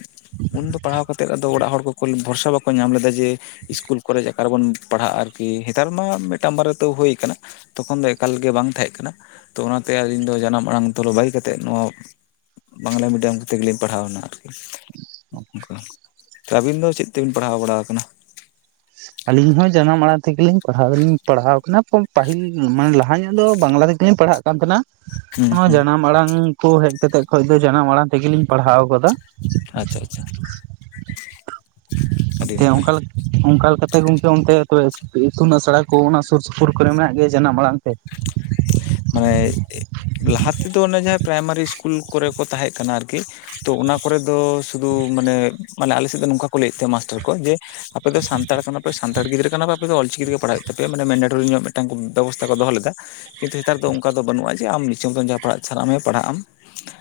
ᱩᱱᱫᱚ ᱯᱟᱲᱦᱟᱣ ᱠᱟᱛᱮᱫ ᱟᱫᱚ ᱚᱲᱟᱜ ᱦᱚᱲ ᱠᱚᱠᱚ ᱵᱷᱚᱨᱥᱟ ᱵᱟᱠᱚ ᱧᱟᱢ ᱞᱮᱫᱟ ᱡᱮ ᱤᱥᱠᱩᱞ, ᱠᱚᱞᱮᱡᱽ ᱟᱠᱟ ᱨᱮᱵᱚᱱ ᱯᱟᱲᱦᱟᱜᱼᱟ, ᱟᱨᱠᱤ ᱦᱮᱛᱟᱨ ᱢᱟ ᱢᱤᱫᱴᱟᱱ ᱵᱟᱨᱟ ᱛᱟᱹᱣ ᱦᱩᱭ ᱠᱟᱱᱟ᱾ ᱛᱚᱠᱷᱚᱱ ᱫᱚ ᱮᱠᱟᱞ ᱜᱮ ᱵᱟᱝ ᱛᱟᱦᱮᱸᱜ ᱠᱟᱱᱟ᱾ ᱛᱚ ᱚᱱᱟᱛᱮ ᱟᱹᱞᱤᱧ ᱫᱚ ᱡᱟᱱᱟᱢ ᱟᱲᱟᱝ ᱛᱚᱞᱚ ᱵᱟᱹᱜᱤ ᱠᱟᱛᱮᱜ ᱱᱚᱣᱟ ᱵᱟᱝᱞᱟ ᱢᱤᱰᱤᱭᱟᱢ ᱠᱚᱛᱮ ᱜᱮᱞᱤᱧ ᱯᱟᱲᱦᱟᱣᱱᱟ ᱟᱨᱠᱤ᱾ ᱚᱝᱠᱟ ᱛᱚ ᱟᱹᱵᱤᱱ ᱫᱚ ᱪᱮᱫ ᱛᱮᱵᱤᱱ ᱯᱟᱲᱦᱟᱣ ᱵᱟᱲᱟ ᱟᱠᱱᱟ? ᱟᱞᱤᱧ ᱦᱚᱸ ᱡᱟᱱᱟᱢ ᱟᱲᱟᱝ ᱛᱮᱜᱮᱞᱤᱧ ᱯᱟᱲᱦᱟᱣ ᱫᱚᱞᱤᱧ ᱯᱟᱲᱦᱟᱣ ᱠᱟᱱᱟ᱾ ᱯᱟᱹᱦᱤᱞ ᱢᱟᱱᱮ ᱞᱟᱦᱟ ᱧᱚᱜ ᱫᱚ ᱵᱟᱝᱞᱟ ᱯᱟᱲᱦᱟᱜ ᱠᱟᱱ ᱛᱟᱸᱦᱮᱱᱟ᱾ ᱦᱩᱸ ᱚᱱᱟ ᱦᱩᱸ ᱡᱟᱱᱟᱢ ᱟᱲᱟᱝ ᱠᱚ ᱦᱮᱡ ᱠᱟᱛᱮ ᱠᱷᱚᱡ ᱫᱚ ᱡᱟᱱᱟᱢ ᱟᱲᱟᱝ ᱛᱮᱜᱮᱞᱤᱧ ᱯᱟᱲᱦᱟᱣ ᱟᱠᱟᱫᱟ᱾ ᱟᱪᱪᱷᱟ ᱟᱪᱪᱷᱟ ᱟᱹᱰᱤ ᱱᱟᱯᱟᱭ᱾ ᱚᱱᱠᱟ ᱚᱱᱠᱟ ᱞᱮᱠᱟᱛᱮ ᱜᱚᱝᱠᱮ ᱚᱱᱛᱮ ᱛᱚᱵᱮ ᱤᱛᱩᱱ ᱟᱥᱲᱟ ᱠᱚ ᱚᱱᱟ ᱥᱩᱨ ᱥᱩᱯᱩᱨ ᱠᱚᱨᱮ ᱢᱮᱱᱟᱜ ᱜᱮᱭᱟ ᱡᱟᱱᱟᱢ ᱟᱲᱟᱝ ᱛᱮ? ᱢᱟᱱᱮ ᱞᱟᱦᱟ ᱛᱮᱫᱚ ᱚᱱᱮ ᱡᱟᱦᱟᱸ ᱯᱨᱟᱭᱢᱟᱨᱤ ᱤᱥᱠᱩᱞ ᱠᱚᱨᱮ ᱠᱚ ᱛᱟᱦᱮᱸᱜ ᱠᱟᱱᱟ ᱟᱨᱠᱤ, ᱛᱚ ᱚᱱᱟ ᱠᱚᱨᱮ ᱫᱚ ᱥᱩᱫᱩ ᱢᱟᱱᱮ ᱢᱟᱱᱮ ᱟᱞᱮ ᱥᱮᱫ ᱫᱚ ᱱᱚᱝᱠᱟ ᱠᱚ ᱞᱟᱹᱭ ᱮᱫ ᱛᱟᱦᱮᱸᱫ ᱢᱟᱥᱴᱟᱨ ᱠᱚ ᱡᱮ ᱟᱯᱮ ᱫᱚ ᱥᱟᱱᱛᱟᱲ ᱠᱟᱱᱟ ᱯᱮ ᱥᱟᱱᱛᱟᱲ ᱜᱤᱫᱽᱨᱟᱹ ᱠᱟᱱᱟ ᱯᱮ ᱟᱯᱮ ᱫᱚ ᱚᱞ ᱪᱤᱠᱤ ᱛᱮ ᱯᱟᱲᱦᱟᱜ ᱛᱟᱯᱮᱭᱟ᱾ ᱢᱟᱱᱮ ᱢᱮᱱᱰᱟᱴᱚᱨᱤ ᱧᱚᱜ ᱢᱤᱫᱴᱟᱝ ᱵᱮᱵᱚᱥᱛᱷᱟ ᱠᱚ ᱫᱚᱦᱚ ᱞᱮᱫᱟ᱾ ᱠᱤᱱᱛᱩ ᱱᱮᱛᱟᱨ ᱫᱚ ᱚᱱᱠᱟ ᱫᱚ ᱵᱟᱹᱱᱩᱜ-ᱟ, ᱡᱮ ᱟᱢ ᱤᱪᱪᱷᱟᱹ ᱢᱚᱛᱚ ᱡᱟᱦᱟᱸ ᱯᱟᱲᱦᱟᱜ ᱥᱟᱱᱟ ᱢᱮᱭᱟ ᱯᱟᱲᱦᱟᱜ ᱟᱢ᱾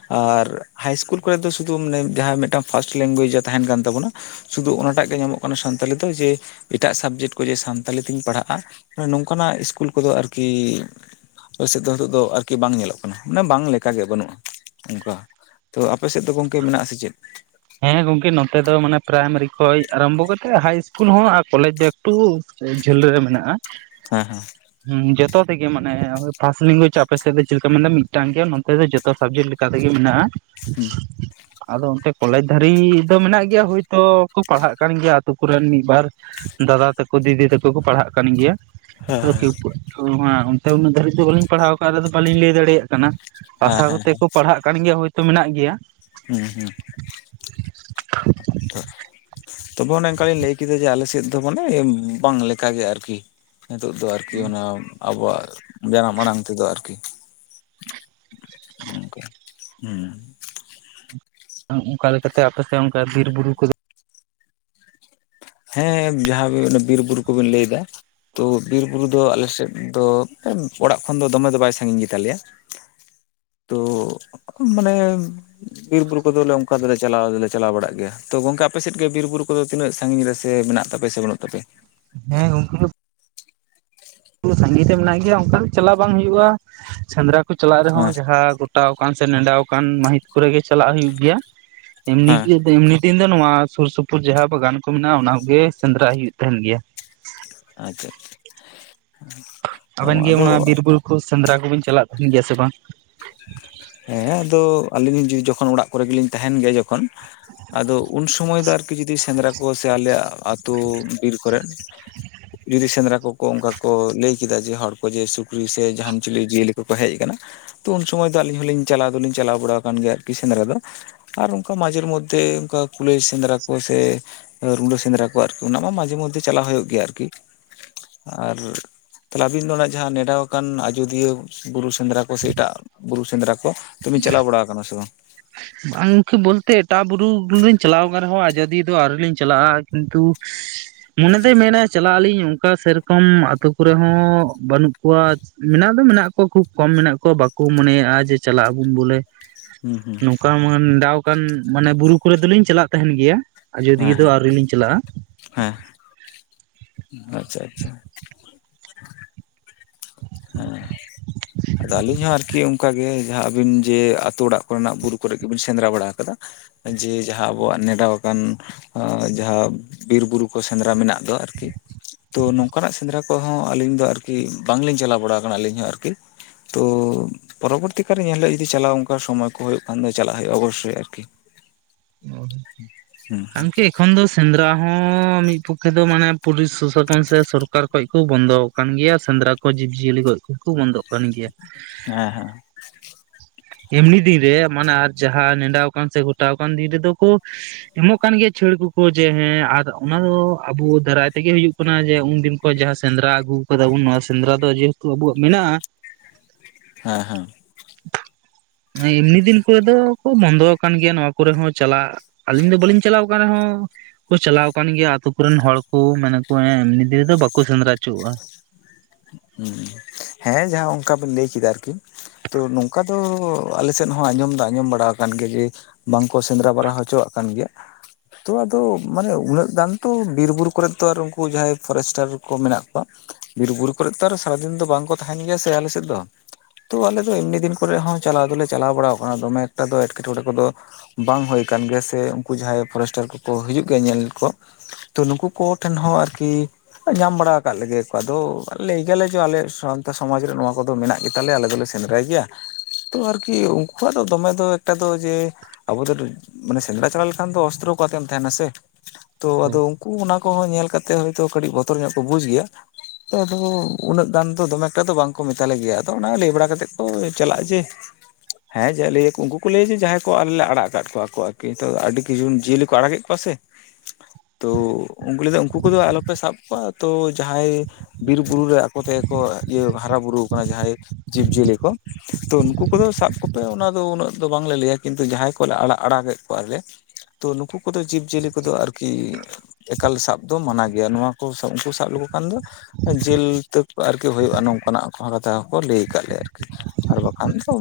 ᱟᱨ ᱦᱟᱭ ᱤᱥᱠᱩᱞ ᱠᱚᱨᱮ ᱫᱚ ᱥᱩᱫᱩ ᱢᱟᱱᱮ ᱡᱟᱦᱟᱸ ᱢᱮᱫᱴᱟᱝ ᱯᱷᱟᱥᱴ ᱞᱮᱝᱜᱩᱭᱮᱡ ᱡᱟ ᱛᱟᱦᱮᱸᱱ ᱠᱟᱱ ᱛᱟᱵᱳᱱᱟ᱾ ᱥᱩᱫᱩ ᱚᱱᱟᱴᱟᱜ ᱜᱮ ᱧᱟᱢᱚᱜ ᱠᱟᱱᱟ ᱥᱟᱱᱛᱟᱞᱤ ᱫᱚ ᱡᱮ ᱮᱴᱟᱜ ᱥᱟᱵᱡᱮᱠᱴ ᱠᱚ ᱡᱮ ᱥᱟᱱᱛᱟᱞᱤ ᱛᱤᱧ ᱯᱟᱲᱦᱟᱜᱼᱟ ᱱᱚᱝᱠᱟᱱᱟᱜ ᱤᱥᱠᱩᱞ ᱠᱚᱫᱚ ᱟᱨᱠᱤ᱾ ᱯᱟᱹᱨᱥᱤ ᱫᱚ ᱱᱤᱛᱚᱜ ᱫᱚ ᱟᱨᱠᱤ ᱵᱟᱝ ᱧᱮᱞᱚᱜ ᱠᱟᱱᱟ ᱢᱟᱱᱮ ᱵᱟᱝ ᱞᱮᱠᱟᱜᱮ ᱵᱟᱹᱱᱩᱜᱼᱟ ᱚᱝᱠᱟ᱾ ᱛᱚ ᱟᱯᱮ ᱥᱮᱫ ᱫᱚ ᱜᱚᱝᱠᱮ ᱢᱮᱱᱟᱜ- ᱟ ᱥᱮ ᱪᱮᱫ ᱦᱮᱸ ᱜᱚᱝᱠᱮ ᱱᱚᱛᱮ ᱫᱚ ᱢᱟᱱᱮ ᱯᱨᱟᱭᱢᱟᱨᱤ ᱠᱷᱚᱡ ᱟᱨᱟᱢᱵᱷᱚ ᱠᱟᱛᱮᱫ ᱦᱟᱭ ᱤᱥᱠᱩᱞ ᱦᱚᱸ ᱟᱨ ᱠᱚᱞᱮᱡᱽ ᱫᱚ᱾ ᱴᱩ ᱡᱷᱟᱹᱞ ᱨᱮ ᱢᱮᱱᱟᱜᱼᱟ ᱦᱮᱸ ᱦᱮᱸ ᱦᱮᱸ ᱡᱚᱛᱚ ᱛᱮᱜᱮ ᱢᱟᱱᱮ ᱯᱷᱟᱥᱴ ᱞᱮᱝᱜᱩᱭᱮᱡ ᱟᱯᱮᱥᱮᱫ ᱫᱚ ᱪᱮᱫᱞᱮᱠᱟ ᱢᱮᱱᱫᱟ ᱢᱤᱫᱴᱟᱝ ᱜᱮᱭᱟ ᱱᱚᱱᱛᱮ ᱫᱚ ᱡᱚᱛᱚ᱾ ᱥᱟᱵᱽᱡᱮᱠᱴ ᱞᱮᱠᱟ ᱛᱮᱜᱮ ᱢᱮᱱᱟᱜᱼᱟ ᱦᱩᱸ ᱟᱫᱚ ᱚᱱᱛᱮ᱾ ᱠᱚᱞᱮᱡᱽ ᱫᱷᱟᱹᱨᱤᱡ ᱫᱚ ᱢᱮᱱᱟᱜ ᱜᱮᱭᱟ ᱦᱳᱭᱛᱳ ᱠᱚ ᱯᱟᱲᱦᱟᱜ ᱠᱟᱱ ᱜᱮᱭᱟ ᱟᱹᱛᱩ ᱠᱚᱨᱮᱱ ᱢᱤᱫ ᱵᱟᱨ᱾ ᱫᱟᱫᱟ ᱛᱟᱠᱚ ᱫᱤᱫᱤ ᱛᱟᱠᱚ ᱠᱚ ᱯᱟᱲᱦᱟᱜ ᱠᱟᱱ ᱜᱮᱭᱟ᱾ ᱦᱮᱸ ᱚᱱᱛᱮ ᱩᱱᱟᱹᱜ ᱫᱷᱟᱹᱨᱤᱡ ᱫᱚ ᱵᱟᱹᱞᱤᱧ ᱯᱟᱲᱦᱟᱣ ᱠᱟᱜᱼᱟ ᱟᱫᱚ ᱵᱟᱹᱞᱤᱧ ᱞᱟᱹᱭ ᱫᱟᱲᱮᱭᱟᱜ ᱠᱟᱱᱟ ᱦᱮᱸ ᱟᱥᱟ ᱦᱮᱸ ᱦᱮᱸ ᱠᱚᱛᱮ ᱠᱚ ᱯᱟᱲᱦᱟᱜ ᱠᱟᱱ ᱜᱮᱭᱟ ᱦᱳᱭᱛᱳ ᱢᱮᱱᱟᱜ ᱜᱮᱭᱟ᱾ ᱦᱩᱸ ᱦᱩᱸ [unintelligible] ᱛᱚᱵᱮ ᱚᱱᱮ ᱚᱱᱠᱟᱞᱤᱧ ᱞᱟᱹᱭ ᱠᱮᱫᱟ ᱡᱮ ᱟᱞᱮ ᱥᱮᱫ ᱫᱚ ᱢᱟᱱᱮ ᱵᱟᱝ ᱞᱮᱠᱟᱜᱮ ᱟᱨᱠᱤ᱾ ᱱᱤᱛᱚᱜ ᱫᱚ ᱟᱨᱠᱤ ᱚᱱᱟ ᱟᱵᱚᱣᱟᱜ ᱡᱟᱱᱟᱢ ᱟᱲᱟᱝ ᱛᱮᱫᱚ ᱟᱨᱠᱤ᱾ [unintelligible] ᱦᱩᱸ ᱚᱱᱠᱟ ᱞᱮᱠᱟᱛᱮ ᱟᱯᱮ ᱥᱮᱫ ᱚᱱᱠᱟ ᱵᱤᱨ ᱵᱩᱨᱩ ᱠᱚᱫᱚ ᱦᱮᱸ ᱡᱟᱦᱟᱸ ᱵᱤᱨ ᱵᱩᱨᱩ ᱠᱚᱵᱤᱱ ᱞᱟᱹᱭ ᱫᱟ᱾ ᱛᱚ ᱵᱤᱨ ᱵᱩᱨᱩ ᱫᱚ ᱟᱞᱮ ᱥᱮᱫ ᱫᱚ ᱚᱲᱟᱜ ᱠᱷᱚᱱ ᱫᱚ ᱫᱚᱢᱮ ᱫᱚ ᱵᱟᱭ ᱥᱟᱺᱜᱤᱧ ᱜᱮᱛᱟᱞᱮᱭᱟ ᱾ ᱛᱚ ᱢᱟᱱᱮ ᱵᱤᱨ ᱵᱩᱨᱩ ᱠᱚᱫᱚᱞᱮ ᱚᱱᱠᱟ ᱫᱚ ᱪᱟᱞᱟᱣ ᱫᱚᱞᱮ ᱪᱟᱞᱟᱣ ᱵᱟᱲᱟᱜ ᱜᱮᱭᱟ ᱛᱚ ᱜᱚᱝᱠᱮ ᱟᱯᱮ ᱥᱮᱫ ᱜᱮ ᱵᱤᱨ ᱵᱩᱨᱩ ᱠᱚᱫᱚ ᱛᱤᱱᱟᱹᱜ ᱥᱟᱺᱜᱤᱧ ᱨᱮ? ᱥᱮ ᱢᱮᱱᱟᱜ ᱛᱟᱯᱮ ᱥᱮ ᱵᱟᱹᱱᱩᱜ ᱛᱟᱯᱮ ᱦᱮᱸ ᱜᱚᱢᱠᱮ [unintelligible] ᱥᱟᱸᱜᱤᱧ ᱨᱮ ᱢᱮᱱᱟᱜ ᱜᱮᱭᱟ ᱚᱱᱠᱟ ᱫᱚ ᱪᱟᱞᱟᱜ ᱵᱟᱝ ᱦᱩᱭᱩᱜᱼᱟ ᱥᱮᱸᱫᱽᱨᱟ ᱠᱚ ᱪᱟᱞᱟᱜ ᱦᱮᱸ ᱨᱮᱦᱚᱸ ᱡᱟᱦᱟᱸ ᱜᱚ ᱜᱚᱴᱟᱣ ᱠᱟᱱ ᱥᱮ ᱱᱮᱰᱟᱣ ᱠᱟᱱ ᱢᱟᱹᱦᱤᱛ ᱠᱚᱨᱮ ᱜᱮ ᱪᱟᱞᱟᱜ ᱦᱩᱭᱩᱜ ᱜᱮᱭᱟ ᱮᱢᱱᱤ ᱦᱮᱸ ᱠᱤ ᱮᱢᱱᱤ ᱤᱧ ᱫᱚ ᱱᱚᱣᱟ ᱥᱩᱨ ᱥᱩᱯᱩᱨ ᱡᱟᱦᱟᱸ ᱵᱟᱜᱟᱱ ᱠᱚ ᱢᱮᱱᱟᱜᱼᱟ ᱚᱱᱟ ᱠᱚ ᱜᱮ ᱥᱮᱸᱫᱽᱨᱟ ᱦᱩᱭᱩᱜ ᱛᱟᱦᱮᱱ ᱜᱮᱭᱟ ᱾ ᱟᱪᱪᱷᱟ ᱟᱪᱪᱷᱟ ᱟᱫᱚ ᱠᱷᱩᱵ ᱥᱮᱸᱫᱽᱨᱟ ᱠᱚᱵᱤᱱ ᱪᱟᱞᱟᱜ ᱛᱟᱦᱮᱱ ᱜᱮᱭᱟ ᱥᱮ ᱵᱟᱝ? ᱦᱮᱸ ᱟᱫᱚ ᱟᱹᱞᱤᱧ ᱡᱚᱠᱷᱚᱱ ᱚᱲᱟᱜ ᱠᱚᱨᱮ ᱜᱮᱞᱤᱧ ᱛᱟᱦᱮᱱ ᱜᱮᱭᱟ ᱡᱚᱠᱷᱚᱱ᱾ ᱟᱫᱚ ᱩᱱ ᱥᱚᱢᱚᱭ ᱫᱚ ᱟᱨᱠᱤ ᱡᱩᱫᱤ ᱥᱮᱸᱫᱽᱨᱟ ᱠᱚ ᱥᱮ ᱟᱞᱮᱭᱟᱜ ᱟᱹᱛᱩ ᱵᱤᱨ ᱠᱚᱨᱮ᱾ ᱡᱩᱫᱤ ᱥᱮᱸᱫᱽᱨᱟ ᱠᱚ ᱠᱚ ᱚᱱᱠᱟ ᱠᱚ ᱞᱟᱹᱭ ᱠᱮᱫᱟ ᱡᱮ ᱦᱚᱲ ᱠᱚ ᱡᱮ ᱥᱩᱠᱨᱤ ᱥᱮ ᱡᱟᱦᱟᱱ ᱪᱤᱞᱤ ᱡᱤᱭᱟᱹᱞᱤ ᱠᱚᱠᱚ ᱦᱮᱡ ᱠᱟᱱᱟ᱾ ᱛᱚ ᱩᱱ ᱥᱚᱢᱚᱭ ᱫᱚ ᱟᱹᱞᱤᱧ ᱦᱚᱸᱞᱤᱧ ᱪᱟᱞᱟᱣ ᱫᱚᱞᱤᱧ ᱪᱟᱞᱟᱣ ᱵᱟᱲᱟ ᱠᱟᱱ ᱜᱮᱭᱟ ᱟᱨᱠᱤ ᱥᱮᱸᱫᱽᱨᱟ ᱫᱚ ᱾ ᱟᱨ ᱚᱱᱠᱟ ᱢᱟᱡᱷᱮᱨ ᱢᱚᱫᱽᱫᱷᱮ ᱚᱱᱠᱟ ᱠᱩᱞᱟᱹᱭ ᱥᱮᱸᱫᱽᱨᱟ ᱠᱚ ᱥᱮ᱾ ᱨᱩᱰᱟᱹ ᱥᱮᱸᱫᱽᱨᱟ ᱠᱚ ᱟᱨᱠᱤ ᱚᱱᱟ ᱢᱟ ᱢᱟᱡᱷᱮ ᱢᱚᱫᱽᱫᱷᱮ ᱪᱟᱞᱟᱣ ᱦᱩᱭᱩᱜ ᱜᱮᱭᱟ ᱟᱨᱠᱤ ᱟᱨ᱾ ᱛᱟᱦᱚᱞᱮ ᱟᱵᱤᱱ ᱫᱚ ᱚᱱᱟ ᱡᱟᱦᱟᱸ ᱱᱮᱰᱟ ᱟᱠᱟᱱ ᱟᱡᱚᱫᱤᱭᱟᱹ ᱵᱩᱨᱩ ᱥᱮᱸᱫᱽᱨᱟ ᱠᱚ ᱥᱮ ᱮᱴᱟᱜ᱾ ᱵᱩᱨᱩ ᱥᱮᱸᱫᱽᱨᱟ ᱠᱚ ᱛᱚ ᱵᱤᱱ ᱪᱟᱞᱟᱣ ᱵᱟᱲᱟ ᱠᱟᱱᱟ ᱥᱮ ᱵᱟᱝ? ᱵᱟᱝᱠᱮ ᱵᱚᱞᱛᱮ ᱮᱴᱟᱜ ᱵᱩᱨᱩᱧ ᱪᱟᱞᱟᱣ ᱠᱟᱱ ᱨᱮᱦᱚᱸ ᱟᱡᱫᱤᱭᱟᱹ ᱫᱚ ᱟᱹᱣᱨᱤ ᱞᱤᱧ ᱪᱟᱞᱟᱜᱼᱟ ᱠᱤᱱᱛᱩ᱾ [unintelligible] ᱢᱚᱱᱮᱛᱮᱭ ᱢᱮᱱᱟ ᱪᱟᱞᱟᱜ ᱟᱹᱞᱤᱧ ᱚᱱᱠᱟ ᱥᱮᱨᱚᱠᱚᱢ ᱟᱛᱳ ᱠᱚᱨᱮ ᱦᱚᱸ ᱵᱟᱹᱱᱩᱜ ᱠᱚᱣᱟ᱾ ᱢᱮᱱᱟᱜ ᱫᱚ ᱢᱮᱱᱟᱜ ᱠᱚᱣᱟ ᱠᱷᱩᱵ ᱠᱚᱢ ᱢᱮᱱᱟᱜ ᱠᱚᱣᱟ ᱵᱟᱠᱚ ᱢᱚᱱᱮᱭᱟᱜᱼᱟ ᱡᱮ ᱪᱟᱞᱟᱜ ᱟᱵᱚᱱ ᱵᱚᱞᱮ ᱾ ᱦᱩᱸ ᱦᱩᱸ ᱠᱟᱣᱢᱟᱱ ᱫᱟᱣᱠᱟᱱ ᱢᱟᱱᱮ ᱵᱩᱨᱩ ᱠᱚᱨᱮ ᱫᱚᱞᱤᱧ ᱪᱟᱞᱟᱜ ᱛᱟᱦᱮᱱ ᱜᱮᱭᱟ ᱦᱮᱸ ᱟᱡᱚᱫᱤᱭᱟᱹ ᱫᱚ ᱦᱮᱸ ᱟᱹᱣᱨᱤ ᱞᱤᱧ ᱪᱟᱞᱟᱜᱼᱟ ᱾ ᱦᱮᱸ᱾ ᱟᱪᱪᱷᱟ ᱟᱪᱪᱷᱟ ᱾ ᱦᱮᱸ᱾ ᱟᱫᱚ ᱟᱹᱞᱤᱧ ᱦᱚᱸ ᱟᱨᱠᱤ ᱚᱱᱠᱟᱜᱮ ᱡᱟᱦᱟᱸ ᱟᱹᱵᱤᱱ ᱡᱮ ᱟᱛᱳ ᱚᱲᱟᱜ ᱠᱚᱨᱮᱱᱟᱜ ᱵᱩᱨᱩ ᱠᱚᱨᱮ ᱜᱮᱵᱤᱱ ᱥᱮᱸᱫᱽᱨᱟ ᱵᱟᱲᱟ ᱠᱟᱫᱟ ᱾ ᱡᱮ ᱡᱟᱦᱟᱸ ᱟᱵᱚᱣᱟᱜ ᱱᱮᱰᱟᱣ ᱟᱠᱟᱱ ᱾ ᱟ ᱡᱟᱦᱟᱸᱵ ᱵᱤᱨ ᱵᱩᱨᱩ ᱠᱚ ᱥᱮᱸᱫᱽᱨᱟ ᱢᱮᱱᱟᱜ ᱫᱚ ᱟᱨᱠᱤ ᱾ ᱛᱚ ᱱᱚᱝᱠᱟᱱᱟᱜ ᱥᱮᱸᱫᱽᱨᱟ ᱠᱚᱦᱚᱸ ᱟᱹᱞᱤᱧ ᱫᱚ ᱟᱨᱠᱤ ᱵᱟᱝᱞᱤᱧ ᱪᱟᱞᱟᱣ ᱵᱟᱲᱟ ᱠᱟᱱᱟ ᱟᱹᱞᱤᱧ ᱦᱚᱸ ᱟᱨᱠᱤ ᱾ ᱛᱚ ᱯᱚᱨᱚᱵᱚᱨᱛᱤ ᱠᱟᱞᱨᱮ ᱧᱮᱞ ᱦᱳᱭᱳᱜᱼᱟ ᱡᱩᱫᱤ ᱪᱟᱞᱟᱣ ᱚᱝᱠᱟ ᱥᱚᱢᱚᱭ ᱠᱚ ᱦᱩᱭᱩᱜ ᱠᱷᱟᱱ ᱫᱚ ᱪᱟᱞᱟᱜ ᱦᱩᱭᱩᱜᱼᱟ ᱚᱵᱚᱥᱥᱚᱭ ᱟᱨᱠᱤ ᱾ [inaudible] ᱚ ᱟᱢᱠᱤ ᱮᱠᱷᱚᱱ ᱫᱚ ᱥᱮᱸᱫᱽᱨᱟ ᱦᱚᱸ ᱢᱤᱫ ᱯᱚᱠᱠᱷᱮ ᱫᱚ ᱢᱟᱱᱮ ᱯᱩᱞᱤᱥ ᱥᱚᱥᱚᱴᱚᱱ ᱥᱮ ᱥᱚᱨᱠᱟᱨ ᱠᱷᱚᱡ ᱠᱚ ᱵᱚᱱᱫᱚᱠ ᱾ ᱠᱟᱱ ᱜᱮᱭᱟ ᱥᱮᱸᱫᱽᱨᱟ ᱠᱚ ᱡᱤᱵᱽᱼᱡᱤᱭᱟᱹᱞᱤ ᱜᱚᱡ ᱠᱚᱠᱚ ᱵᱚᱱᱫᱚᱜ ᱠᱟᱱ ᱜᱮᱭᱟ ᱾ ᱦᱮᱸ ᱦᱮᱸ ᱾ ᱮᱢᱱᱤ ᱫᱤᱱ ᱨᱮ ᱢᱟᱱᱮ ᱟᱨ ᱡᱟᱦᱟᱸ ᱱᱮᱸᱰᱟ ᱟᱠᱟᱱ ᱥᱮ ᱜᱚᱴᱟᱣ ᱟᱠᱟᱱ ᱫᱤᱱ ᱨᱮᱫᱚ ᱠᱚ ᱮᱢᱚᱜ ᱠᱟᱱ ᱜᱮᱭᱟ ᱪᱷᱟᱹᱲ ᱠᱚᱠᱚ ᱡᱮ ᱦᱮᱸ ᱟᱨ ᱚᱱᱟ ᱫᱚ ᱟᱵᱚ ᱫᱟᱨᱟᱭ ᱛᱮᱜᱮ ᱦᱩᱭᱩᱜ ᱾ ᱠᱷᱚᱱᱟᱜ ᱡᱮ ᱩᱱᱫᱤᱱ ᱠᱷᱚᱡ ᱡᱟᱦᱟᱸ ᱥᱮᱸᱫᱽᱨᱟ ᱟᱹᱜᱩ ᱠᱟᱫᱟ ᱵᱚᱱ ᱱᱚᱣᱟ ᱥᱮᱸᱫᱽᱨᱟ ᱫᱚ ᱡᱮᱦᱮᱛᱩ ᱟᱵᱣᱟᱜ ᱢᱮᱱᱟᱜᱼᱟ ᱾ ᱦᱮᱸ ᱦᱮᱸ ᱾ ᱮᱢᱱᱤ ᱫᱤᱱ ᱠᱚᱨᱮ ᱫᱚ ᱠᱚ ᱵᱚᱱᱫᱚ ᱠᱟᱱ ᱜᱮᱭᱟ ᱱᱚᱣᱟ ᱠᱚᱨᱮ ᱦᱚᱸ ᱪᱟᱞᱟᱜ ᱟᱹᱞᱤᱧ ᱫᱚ ᱵᱟᱹᱞᱤᱧ ᱪᱟᱞᱟᱣ ᱠᱟᱱ ᱨᱮᱦᱚᱸ ᱠᱚ ᱪᱟᱞᱟᱣ ᱠᱟᱱ ᱜᱮᱭᱟ ᱟᱛᱳ ᱠᱚᱨᱮᱱ ᱦᱚᱲ ᱠᱚ ᱢᱮᱱᱟ ᱠᱚ [inaudible] ᱮᱢᱱᱤ ᱫᱤᱱ ᱨᱮᱫᱚ ᱵᱟᱠᱚ ᱥᱮᱸᱫᱽᱨᱟ ᱚᱪᱚᱜᱼᱟ ᱾ ᱦᱩᱸ ᱦᱮᱸ ᱡᱟᱦᱟᱸ ᱚᱝᱠᱟ ᱵᱤᱱ ᱞᱟᱹᱭ ᱠᱮᱫᱟ ᱟᱨᱠᱤ ᱾ ᱛᱚ ᱱᱚᱝᱠᱟ ᱫᱚ ᱟᱞᱮ ᱥᱮᱫ ᱦᱚᱸ ᱟᱸᱡᱚᱢ ᱫᱚ ᱟᱸᱡᱚᱢ ᱵᱟᱲᱟ ᱠᱟᱱ ᱜᱮᱭᱟ ᱡᱮ ᱵᱟᱝᱠᱚ ᱥᱮᱸᱫᱽᱨᱟ ᱵᱟᱲᱟ ᱦᱚᱪᱚᱣᱟᱜ ᱠᱟᱱ ᱜᱮᱭᱟ ᱾ ᱛᱚ ᱟᱫᱚ ᱢᱟᱱᱮ ᱩᱱᱟᱹᱜ ᱜᱟᱱ ᱛᱚ ᱵᱤᱨ ᱵᱩᱨᱩ ᱠᱚᱨᱮᱫ ᱛᱚ ᱟᱨ ᱩᱱᱠᱩ ᱡᱟᱦᱟᱸᱭ ᱯᱷᱚᱨᱮᱥᱴᱟᱨ ᱠᱚ ᱢᱮᱱᱟᱜ ᱠᱚᱣᱟ ᱾ ᱵᱤᱨ ᱵᱩᱨᱩ ᱠᱚᱨᱮᱜ ᱛᱚ ᱟᱨ ᱥᱟᱨᱟᱫᱤᱱ ᱫᱚ ᱵᱟᱝᱠᱚ ᱛᱟᱦᱮᱱ ᱜᱮᱭᱟ ᱥᱮ ᱟᱞᱮ ᱥᱮᱫ ᱫᱚ᱾ ᱛᱚ ᱟᱞᱮ ᱫᱚ ᱮᱢᱱᱤ ᱫᱤᱱ ᱠᱚᱨᱮ ᱦᱚᱸ ᱪᱟᱞᱟᱣ ᱫᱚᱞᱮ ᱵᱟᱲᱟᱣ ᱠᱟᱱᱟ ᱫᱚᱢᱮ ᱮᱠᱴᱟ ᱫᱚ ᱮᱴᱠᱮᱴᱚᱬᱮ ᱠᱚᱫᱚ ᱵᱟᱝ ᱦᱳᱭ ᱠᱟᱱ ᱜᱮᱭᱟ ᱥᱮ ᱩᱝᱠᱩ ᱡᱟᱦᱟᱸᱭ ᱯᱷᱚᱨᱮᱥᱴᱟᱨ ᱠᱚᱠᱚ ᱦᱤᱡᱩᱜ ᱜᱮᱭᱟ ᱧᱮᱞ ᱠᱚ᱾ ᱛᱚ ᱱᱩᱠᱩ ᱠᱚ ᱴᱷᱮᱱ ᱦᱚᱸ ᱟᱨᱠᱤ ᱧᱟᱢ ᱵᱟᱲᱟ ᱠᱟᱜ ᱞᱮᱜᱮ ᱠᱚ ᱟᱫᱚ ᱞᱮᱭ ᱜᱮᱭᱟᱞᱮ ᱡᱮ ᱟᱞᱮᱭᱟᱜ ᱥᱟᱣᱛᱟ ᱥᱚᱢᱟᱡᱽ ᱨᱮ ᱱᱚᱣᱟ ᱠᱚᱫᱚ ᱢᱮᱱᱟᱜ ᱜᱮ ᱛᱟᱞᱮᱭᱟ ᱟᱞᱮ ᱫᱚᱞᱮ ᱥᱮᱸᱫᱽᱨᱟᱭ ᱜᱮᱭᱟ᱾ ᱛᱚ ᱟᱨᱠᱤ ᱩᱝᱠᱩᱣᱟᱜ ᱫᱚ ᱫᱚᱢᱮ ᱫᱚ ᱮᱠᱴᱟ ᱫᱚ ᱡᱮ ᱟᱵᱚ [unintelligible] ᱢᱟᱱᱮ ᱥᱮᱸᱫᱽᱨᱟ ᱪᱟᱞᱟ ᱞᱮᱠᱷᱟᱱ ᱫᱚ ᱚᱥᱛᱨᱚ ᱠᱚ ᱟᱛᱮᱢ ᱛᱟᱦᱮᱱᱟ ᱥᱮ᱾ ᱛᱚ ᱟᱫᱚ ᱩᱝᱠᱩ ᱚᱱᱟ ᱠᱚᱦᱚᱸ ᱧᱮᱞ ᱠᱟᱛᱮᱜ ᱦᱚᱭᱛᱚ ᱠᱟᱹᱴᱤᱡ ᱵᱚᱛᱚᱨ ᱧᱚᱜ ᱠᱚ ᱵᱩᱡ ᱜᱮᱭᱟ᱾ ᱛᱚ ᱟᱫᱚ ᱩᱱᱟᱹᱜ ᱜᱟᱱ ᱫᱚ ᱫᱚᱢᱮ ᱮᱠᱴᱟ ᱫᱚ ᱵᱟᱝ ᱠᱚ ᱢᱮᱛᱟᱞᱮ ᱜᱮᱭᱟ ᱟᱫᱚ ᱚᱱᱟ ᱞᱟᱹᱭ ᱵᱟᱲᱟ ᱠᱟᱛᱮᱜ ᱠᱚ ᱪᱟᱞᱟᱜᱼᱟ ᱡᱮ [inaudible] ᱦᱮᱸ ᱡᱮᱜ ᱞᱟᱹᱭᱟ ᱠᱚ ᱩᱝᱠᱩ ᱠᱚ ᱞᱟᱹᱭᱟ ᱡᱮ ᱡᱟᱦᱟᱸᱭ ᱠᱚ ᱟᱞᱮ ᱞᱮ ᱟᱲᱟᱜ ᱟᱠᱟᱫ ᱠᱚᱣᱟ ᱠᱚ ᱟᱨᱠᱤ ᱛᱚ ᱟᱹᱰᱤ ᱠᱤᱪᱷᱩ ᱡᱤᱭᱟᱹᱞᱤ ᱠᱚ ᱟᱲᱟᱜᱮᱫ ᱠᱚᱣᱟ ᱥᱮ᱾ ᱛᱚ ᱩᱝᱠᱩ ᱞᱟᱹᱭᱫᱟ ᱩᱱᱠᱩ ᱠᱚᱫᱚ ᱟᱞᱚᱯᱮ ᱥᱟᱵ ᱠᱚᱣᱟ ᱛᱚ ᱡᱟᱦᱟᱸᱭ ᱵᱤᱨ ᱵᱩᱨᱩ ᱨᱮ ᱟᱠᱚ ᱛᱮᱜᱮ ᱠᱚ ᱤᱭᱟᱹ ᱦᱟᱨᱟ ᱵᱩᱨᱩ ᱠᱟᱱᱟ ᱡᱟᱦᱟᱸᱭ ᱡᱤᱵᱽᱡᱤᱭᱟᱹᱞᱤ ᱠᱚ ᱾ ᱛᱚ ᱱᱩᱠᱩ ᱠᱚᱫᱚ ᱥᱟᱵ ᱠᱚᱯᱮ ᱚᱱᱟ ᱫᱚ ᱩᱱᱟᱹᱜ ᱫᱚ ᱵᱟᱝᱞᱮ ᱞᱟᱹᱭᱟ ᱠᱤᱱᱛᱩ ᱡᱟᱦᱟᱸᱭ ᱠᱚᱞᱮ ᱟᱲᱟᱜ ᱟᱲᱟᱜᱮᱫ ᱠᱚᱣᱟᱞᱮ ᱛᱚ ᱱᱩᱠᱩ ᱠᱚᱫᱚ ᱡᱤᱵᱽᱼᱡᱤᱭᱟᱹᱞᱤ ᱠᱚᱫᱚ ᱟᱨᱠᱤ ᱮᱠᱟᱞ ᱥᱟᱵ ᱫᱚ ᱢᱟᱱᱟ ᱜᱮᱭᱟ ᱱᱚᱣᱟ ᱠᱚ ᱩᱝᱠᱩ ᱥᱟᱵ ᱞᱮᱠᱚ ᱠᱷᱟᱱ ᱫᱚ ᱡᱮᱞ ᱛᱟᱠ ᱟᱨᱠᱤ ᱦᱩᱭᱩᱜᱼᱟ ᱱᱚᱝᱠᱟᱱᱟᱜ [unintelligible] ᱞᱟᱹᱭ ᱠᱟᱜ ᱞᱮᱭᱟ ᱟᱨᱠᱤ᱾ ᱟᱨ ᱵᱟᱠᱷᱟᱱ ᱫᱚ